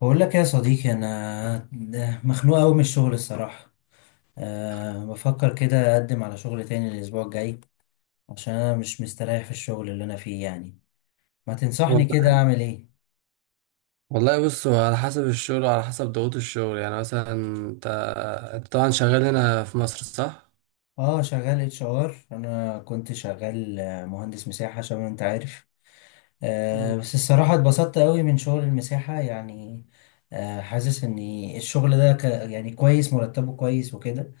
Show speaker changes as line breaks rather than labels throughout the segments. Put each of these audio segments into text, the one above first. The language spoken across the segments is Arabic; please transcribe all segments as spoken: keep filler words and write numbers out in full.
بقول لك يا صديقي، انا ده مخنوق قوي من الشغل الصراحه. أه بفكر كده اقدم على شغل تاني الاسبوع الجاي، عشان انا مش مستريح في الشغل اللي انا فيه يعني. ما تنصحني كده
والله
اعمل ايه؟
والله بص، هو على حسب الشغل وعلى حسب ضغوط الشغل. يعني مثلا انت انت طبعا شغال هنا في مصر، صح؟
اه، شغال اتش ار. انا كنت شغال آه، مهندس مساحه، عشان انت عارف. أه
مم.
بس الصراحه اتبسطت قوي من شغل المساحه يعني. أه حاسس ان الشغل ده ك يعني كويس، مرتبه كويس وكده.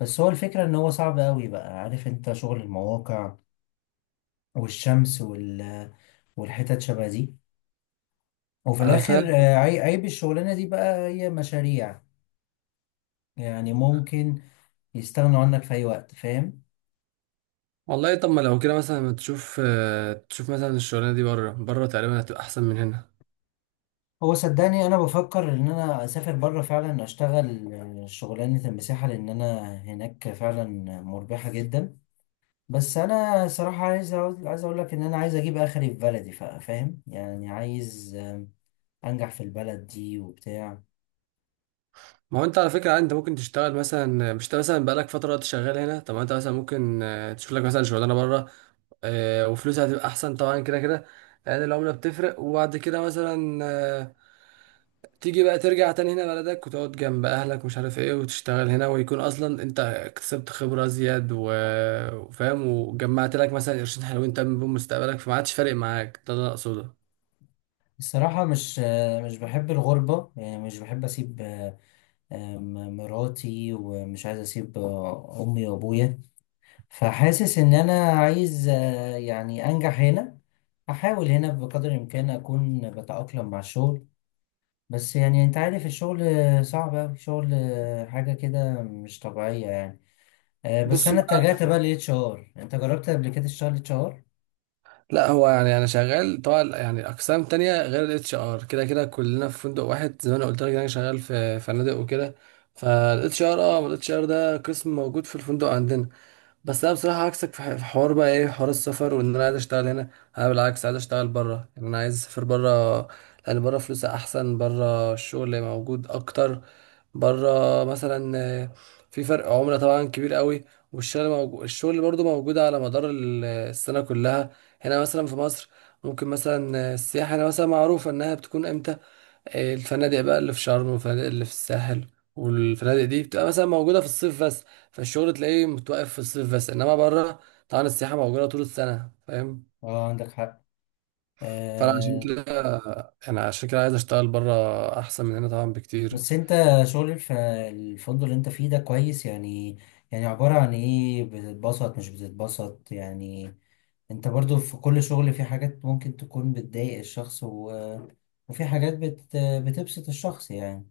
بس هو الفكره ان هو صعب قوي بقى. عارف انت شغل المواقع والشمس وال والحتت شبه دي، وفي
انا فاهم.
الاخر آه، عي- عيب الشغلانه دي بقى هي مشاريع. يعني ممكن يستغنوا عنك في اي وقت، فاهم.
والله طب ما لو كده مثلا ما تشوف، آه، تشوف مثلا الشغلانه دي بره. بره تقريبا هتبقى احسن من هنا.
هو صدقني انا بفكر ان انا اسافر بره، فعلا اشتغل آه، شغلانه المساحه، لان انا هناك فعلا مربحه جدا. بس انا صراحه عايز أقول- عايز اقول لك ان انا عايز اجيب اخري في بلدي، فا- فاهم يعني، عايز آم، انجح في البلد دي وبتاع.
ما هو انت على فكره عادي، انت ممكن تشتغل مثلا، مش انت مثلا بقالك فتره وقت شغال هنا؟ طب ما انت مثلا ممكن آه، تشوف لك مثلا شغلانه بره، آه، وفلوسها هتبقى احسن طبعا كده كده، لان العمله بتفرق. وبعد كده مثلا تيجي بقى ترجع تاني هنا بلدك، وتقعد جنب اهلك ومش عارف ايه، وتشتغل هنا، ويكون اصلا انت اكتسبت خبرة زياد و- وفاهم، وجمعت لك مثلا قرشين حلوين تم بيهم مستقبلك، فما عادش فارق معاك. ده اللي انا اقصده.
الصراحه مش آه، مش بحب الغربه يعني، مش بحب اسيب آه، آم، مراتي، ومش عايز اسيب آه، امي وابويا. فحاسس ان انا عايز آه، يعني انجح هنا، احاول هنا بقدر الامكان اكون بتاقلم مع الشغل. بس يعني انت عارف الشغل آه، صعب اوي، شغل آه، حاجه كده مش طبيعيه يعني. آه، بس
بص
انا
بقى،
اتجهت بقى للاتش ار. انت جربت قبل كده تشتغل اتش ار؟
لا هو يعني انا شغال طبعا يعني اقسام تانية غير الاتش ار. كده كده كلنا في فندق واحد، زي ما انا قلت لك إن انا شغال في فنادق وكده. فالاتش ار، اه الاتش ار ده قسم موجود في الفندق عندنا. بس انا بصراحه عكسك في ح- في حوار بقى، ايه، حوار السفر، وان انا عايز اشتغل هنا. انا بالعكس عايز اشتغل بره، يعني انا عايز اسافر بره، لان بره فلوسها احسن، بره الشغل موجود اكتر. بره مثلا آه، في فرق عمله طبعا كبير قوي. والشغل موجود، الشغل برضو موجود على مدار ال- السنه كلها. هنا مثلا في مصر ممكن مثلا، آه، السياحه هنا مثلا معروفه انها بتكون امتى. الفنادق بقى اللي في شرم، والفنادق اللي في الساحل، والفنادق دي بتبقى مثلا موجودة في الصيف بس. فالشغل تلاقيه متوقف في الصيف بس، انما بره طبعا السياحة موجودة طول السنة. فاهم؟
اه، عندك حق.
فانا عشان
آه،
كده، انا عشان كده عايز اشتغل بره، احسن من هنا طبعا بكتير.
بس انت، شغل في الفندق اللي انت فيه ده كويس يعني؟ يعني عبارة عن ايه، بتتبسط مش بتتبسط يعني؟ انت برضو في كل شغل في حاجات ممكن تكون بتضايق الشخص، و... وفي حاجات بت... بتبسط الشخص يعني.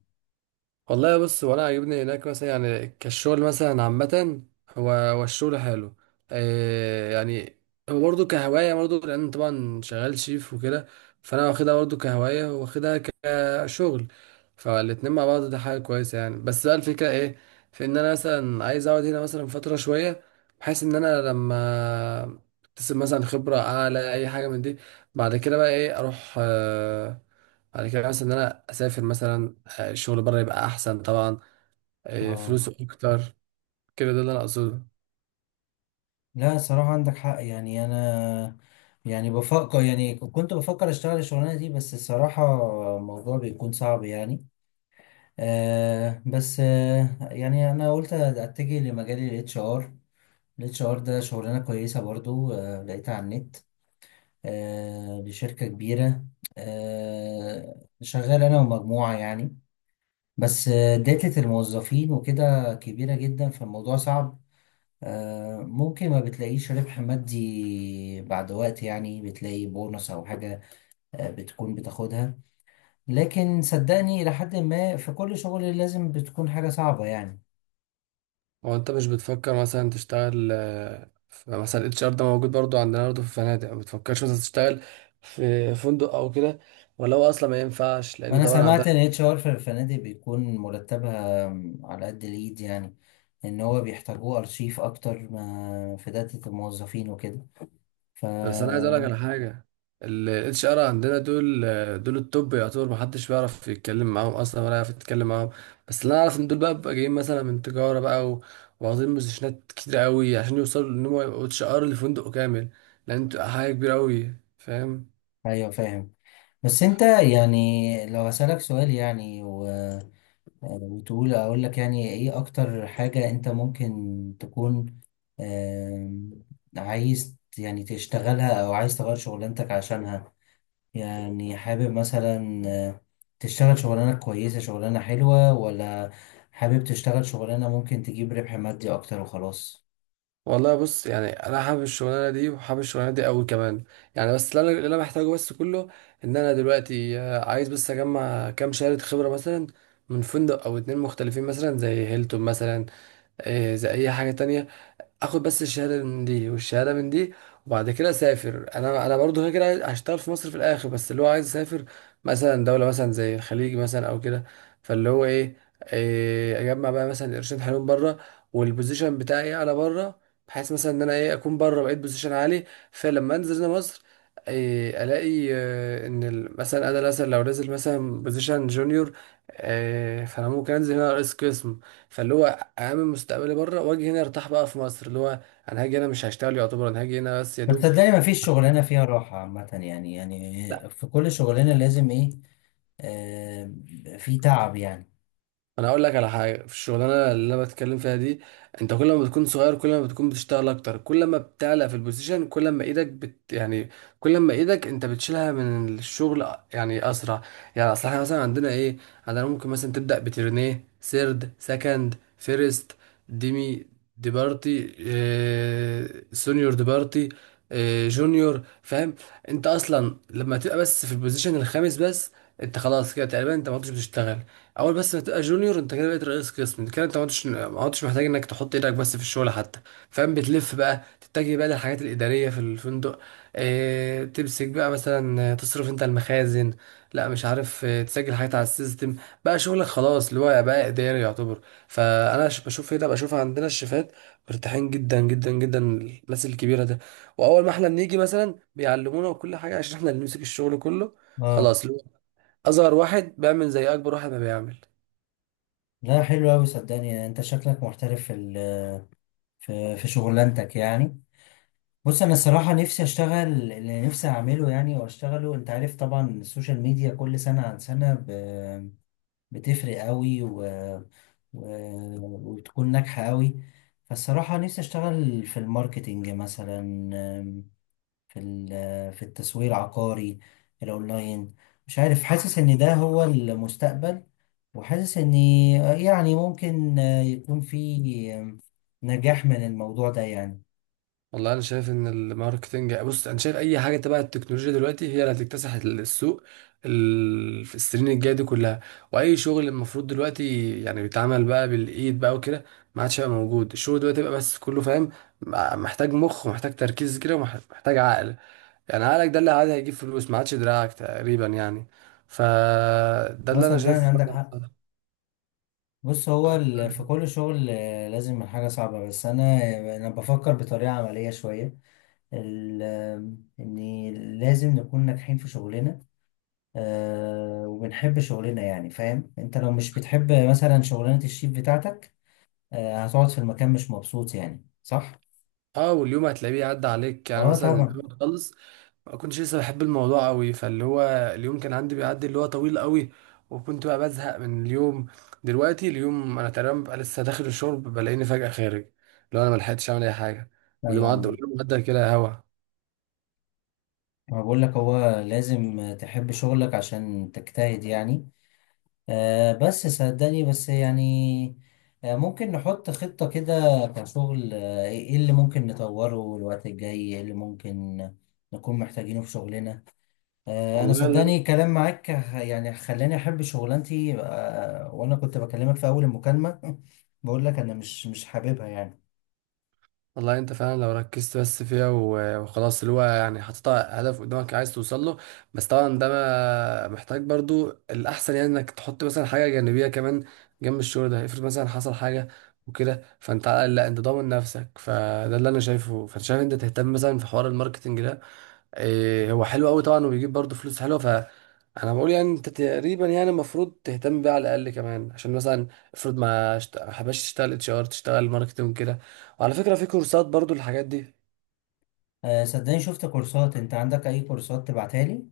والله بص، وانا عاجبني هناك مثلا يعني، كالشغل مثلا عامة، هو هو الشغل حلو آه يعني، هو برضه كهواية، برضه لأن طبعا شغال شيف وكده. فأنا واخدها برضه كهواية، واخدها كشغل، فالاتنين مع بعض ده حاجة كويسة يعني. بس بقى الفكرة ايه، في إن أنا مثلا عايز أقعد هنا مثلا فترة شوية، بحيث إن أنا لما أكتسب مثلا خبرة أعلى أي حاجة من دي، بعد كده بقى ايه، أروح آه، بعد كده مثلا ان انا اسافر مثلا، آه، الشغل بره يبقى احسن طبعا، آه،
اه،
فلوسه اكتر كده. ده اللي انا اقصده.
لا صراحة عندك حق يعني. انا يعني بفكر، يعني كنت بفكر اشتغل الشغلانة دي، بس الصراحة الموضوع بيكون صعب يعني. آه بس آه يعني انا قلت اتجه لمجال الاتش ار. الاتش ار ده شغلانه كويسه برضو، آه، لقيتها على النت، آه، لشركه كبيره، آه، شغال انا ومجموعه يعني. بس آه، داتا الموظفين وكده كبيره جدا، فالموضوع صعب. آه، ممكن ما بتلاقيش ربح مادي، بعد وقت يعني بتلاقي بونص او حاجه آه، بتكون بتاخدها. لكن صدقني، الى حد ما في كل شغل لازم بتكون حاجه صعبه يعني.
هو انت مش بتفكر مثلا تشتغل آه، في- مثلا الاتش ار ده موجود برضو عندنا برضو في الفنادق؟ ما بتفكرش مثلا تشتغل في فندق او كده؟ ولا هو اصلا ما ينفعش لان
وانا
طبعا عندنا،
سمعت ان اتش ار في الفنادق بيكون مرتبها على قد الايد يعني، ان هو بيحتاجوه ارشيف اكتر، ما في داتا الموظفين وكده. ف
بس انا عايز اقول لك على حاجه. الاتش ار عندنا دول دول التوب يعتبر، محدش بيعرف يتكلم معاهم اصلا، ولا يعرف يتكلم معاهم. بس اللي انا اعرف ان دول بقى بيبقى جايين مثلا من تجاره بقى و- واخدين بوزيشنات كتير قوي عشان يوصلوا ان هم يبقوا اتش ار لفندق كامل، لان بتبقى حاجه كبيره قوي. فاهم؟
ايوه، فاهم. بس انت يعني لو هسألك سؤال يعني، و... وتقول اقول لك يعني ايه اكتر حاجة انت ممكن تكون آم، عايز يعني تشتغلها، او عايز تغير شغلانتك عشانها؟ يعني حابب مثلا آه، تشتغل شغلانة كويسة، شغلانة حلوة، ولا حابب تشتغل شغلانة ممكن تجيب ربح مادي أكتر وخلاص؟
والله بص، يعني انا حابب الشغلانه دي، وحابب الشغلانه دي قوي كمان يعني. بس اللي انا اللي انا محتاجه بس كله، ان انا دلوقتي آه، عايز بس اجمع كام شهاده خبره مثلا من فندق او اتنين مختلفين، مثلا زي هيلتون مثلا، إيه، زي اي حاجه تانية. اخد بس الشهاده من دي والشهاده من دي، وبعد كده اسافر. انا انا برضو كده كده عايز- هشتغل في مصر في الاخر، بس اللي هو عايز اسافر مثلا دوله مثلا زي الخليج مثلا او كده. فاللي هو ايه، إيه، اجمع بقى مثلا قرشين حلوين بره، والبوزيشن بتاعي انا بره، بحيث مثلا ان انا ايه، اكون بره بقيت بوزيشن عالي. فلما انزل هنا مصر، إيه، الاقي آه، ان ال- مثلا انا مثلا لو نازل مثلا بوزيشن جونيور، إيه، فانا ممكن انزل هنا رئيس قسم. فاللي هو اعمل مستقبلي بره واجي هنا ارتاح بقى في مصر. اللي هو انا هاجي هنا مش هشتغل، يعتبر انا هاجي هنا بس يا
بس
دوب.
صدقني مفيش شغلانة فيها راحة عامة يعني، يعني في كل شغلانة لازم إيه، آه في تعب يعني.
انا اقول لك على حاجه، في الشغلانه اللي انا بتكلم فيها دي، انت كل ما بتكون صغير، كل ما بتكون بتشتغل اكتر. كل ما بتعلى في البوزيشن، كل ما ايدك بت يعني، كل ما ايدك انت بتشيلها من الشغل، يعني اسرع. يعني اصل احنا مثلا عندنا ايه، عندنا ممكن مثلا تبدا بترنيه، سيرد، سكند، فيرست، ديمي، ديبارتي، آه، سونيور ديبارتي، آه، جونيور. فاهم؟ انت اصلا لما تبقى بس في البوزيشن الخامس بس، انت خلاص كده تقريبا انت ما عدتش بتشتغل. اول بس ما تبقى جونيور، انت كده بقيت رئيس قسم، انت كده انت ما عدتش ما عدتش محتاج انك تحط ايدك بس في الشغل حتى. فاهم؟ بتلف بقى تتجه بقى للحاجات الاداريه في الفندق. اه، تمسك بقى مثلا، آه، تصرف انت المخازن، لا مش عارف، آه، تسجل حاجات على السيستم، بقى شغلك خلاص اللي هو بقى اداري يعتبر. فانا ش- بشوف هنا، بشوف عندنا الشيفات مرتاحين جدا جدا جدا، الناس الكبيره ده. واول ما احنا بنيجي مثلا بيعلمونا وكل حاجه، عشان احنا اللي نمسك الشغل كله.
اه،
خلاص، اللي هو اصغر واحد بيعمل زي اكبر واحد ما بيعمل.
لا حلو أوي صدقني، يعني أنت شكلك محترف في ال- في في شغلانتك يعني. بص أنا الصراحة نفسي أشتغل اللي نفسي أعمله يعني، وأشتغله. أنت عارف طبعا السوشيال ميديا كل سنة عن سنة بتفرق قوي و... و... وتكون ناجحة قوي. فالصراحة نفسي أشتغل في الماركتينج مثلا، آم، في ال... في التسويق العقاري الأونلاين. مش عارف، حاسس إن ده هو المستقبل، وحاسس إن يعني ممكن آه، يكون في آم، نجاح من الموضوع ده يعني.
والله انا شايف ان الماركتنج، بص، انا شايف اي حاجه تبع التكنولوجيا دلوقتي هي اللي هتكتسح السوق، ال- في السنين الجايه دي كلها. واي شغل المفروض دلوقتي يعني بيتعمل بقى بالايد بقى وكده، ما عادش هيبقى موجود. الشغل دلوقتي بقى بس كله فاهم، محتاج مخ، ومحتاج تركيز كده، ومحتاج عقل. يعني عقلك ده اللي عاد هيجيب فلوس، ما عادش دراعك تقريبا يعني. فده
هو
اللي انا
صدقني
شايفه
عندك حق.
فعلا.
بص هو ال... في كل شغل آه، لازم الحاجة صعبة. بس أنا أنا بفكر بطريقة عملية شوية، ال- ان لازم نكون ناجحين في شغلنا، آه، وبنحب شغلنا يعني. فاهم انت لو مش بتحب مثلا شغلانة الشيف بتاعتك، آه، هتقعد في المكان مش مبسوط يعني، صح؟
اه، واليوم هتلاقيه عدى عليك يعني.
اه
مثلا
طبعا.
اليوم خلص، ما كنتش لسه بحب الموضوع قوي، فاللي هو اليوم كان عندي بيعدي اللي هو طويل قوي، وكنت بقى بزهق من اليوم. دلوقتي اليوم انا تقريبا ببقى لسه داخل الشرب، بلاقيني فجأة خارج، لو انا ما لحقتش اعمل اي حاجه. واليوم
ايوه،
عدى،
عم.
واليوم عدى كده هوا.
ما بقول لك هو لازم تحب شغلك عشان تجتهد يعني. آه، بس صدقني، بس يعني آه، ممكن نحط خطة كده كشغل. آه، ايه اللي ممكن نطوره الوقت الجاي، ايه اللي ممكن نكون محتاجينه في شغلنا؟ آه، انا
والله
صدقني كلام معاك ه- يعني خلاني احب شغلانتي، آه، وانا كنت بكلمك في اول المكالمة بقول لك انا مش مش حاببها يعني.
والله انت فعلا لو ركزت بس فيها و- وخلاص، اللي هو يعني حطيت هدف قدامك عايز توصل له. بس طبعا ده ما محتاج برضو، الاحسن يعني انك تحط مثلا حاجه جانبيه كمان جنب الشغل ده، افرض مثلا حصل حاجه وكده، فانت على الأقل لا، انت ضامن نفسك. فده اللي انا شايفه. فانت شايف انت تهتم مثلا في حوار الماركتنج ده، إيه، هو حلو قوي طبعا، وبيجيب برضه فلوس حلوه. فانا بقول يعني انت تقريبا يعني المفروض تهتم بيه على الاقل كمان، عشان مثلا افرض ما شت- ما حباش تشتغل اتش ار، تشتغل ماركتنج كده. وعلى فكره في كورسات برضه الحاجات دي.
آه، صدقني شفت كورسات. انت عندك اي كورسات تبعتها لي؟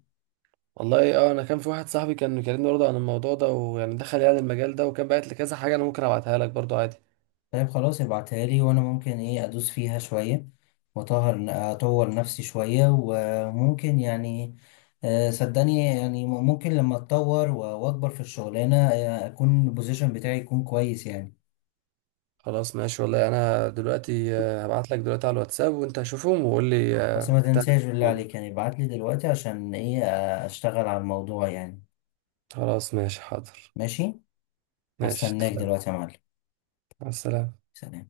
والله اه، انا كان في واحد صاحبي كان بيكلمني برضه عن الموضوع ده، ويعني دخل يعني المجال ده، وكان بعت لي كذا حاجه. انا ممكن ابعتها لك برضه عادي.
طيب خلاص ابعتها لي وانا ممكن ايه ادوس فيها شوية، واطهر اطور نفسي شوية، وممكن يعني آه، صدقني يعني ممكن لما اتطور و- واكبر في الشغلانة، آه، اكون البوزيشن بتاعي يكون كويس يعني.
خلاص ماشي، والله انا دلوقتي آه، هبعت لك دلوقتي على الواتساب، وانت شوفهم وقول لي
بس
آه،
ما
هتعمل ايه
تنساش
في
بالله
الموضوع ده.
عليك يعني، ابعت لي دلوقتي عشان ايه آه، اشتغل على الموضوع يعني.
خلاص ماشي، حاضر.
ماشي،
ماشي
هستناك
اتفقنا.
دلوقتي يا معلم.
مع السلامه.
سلام.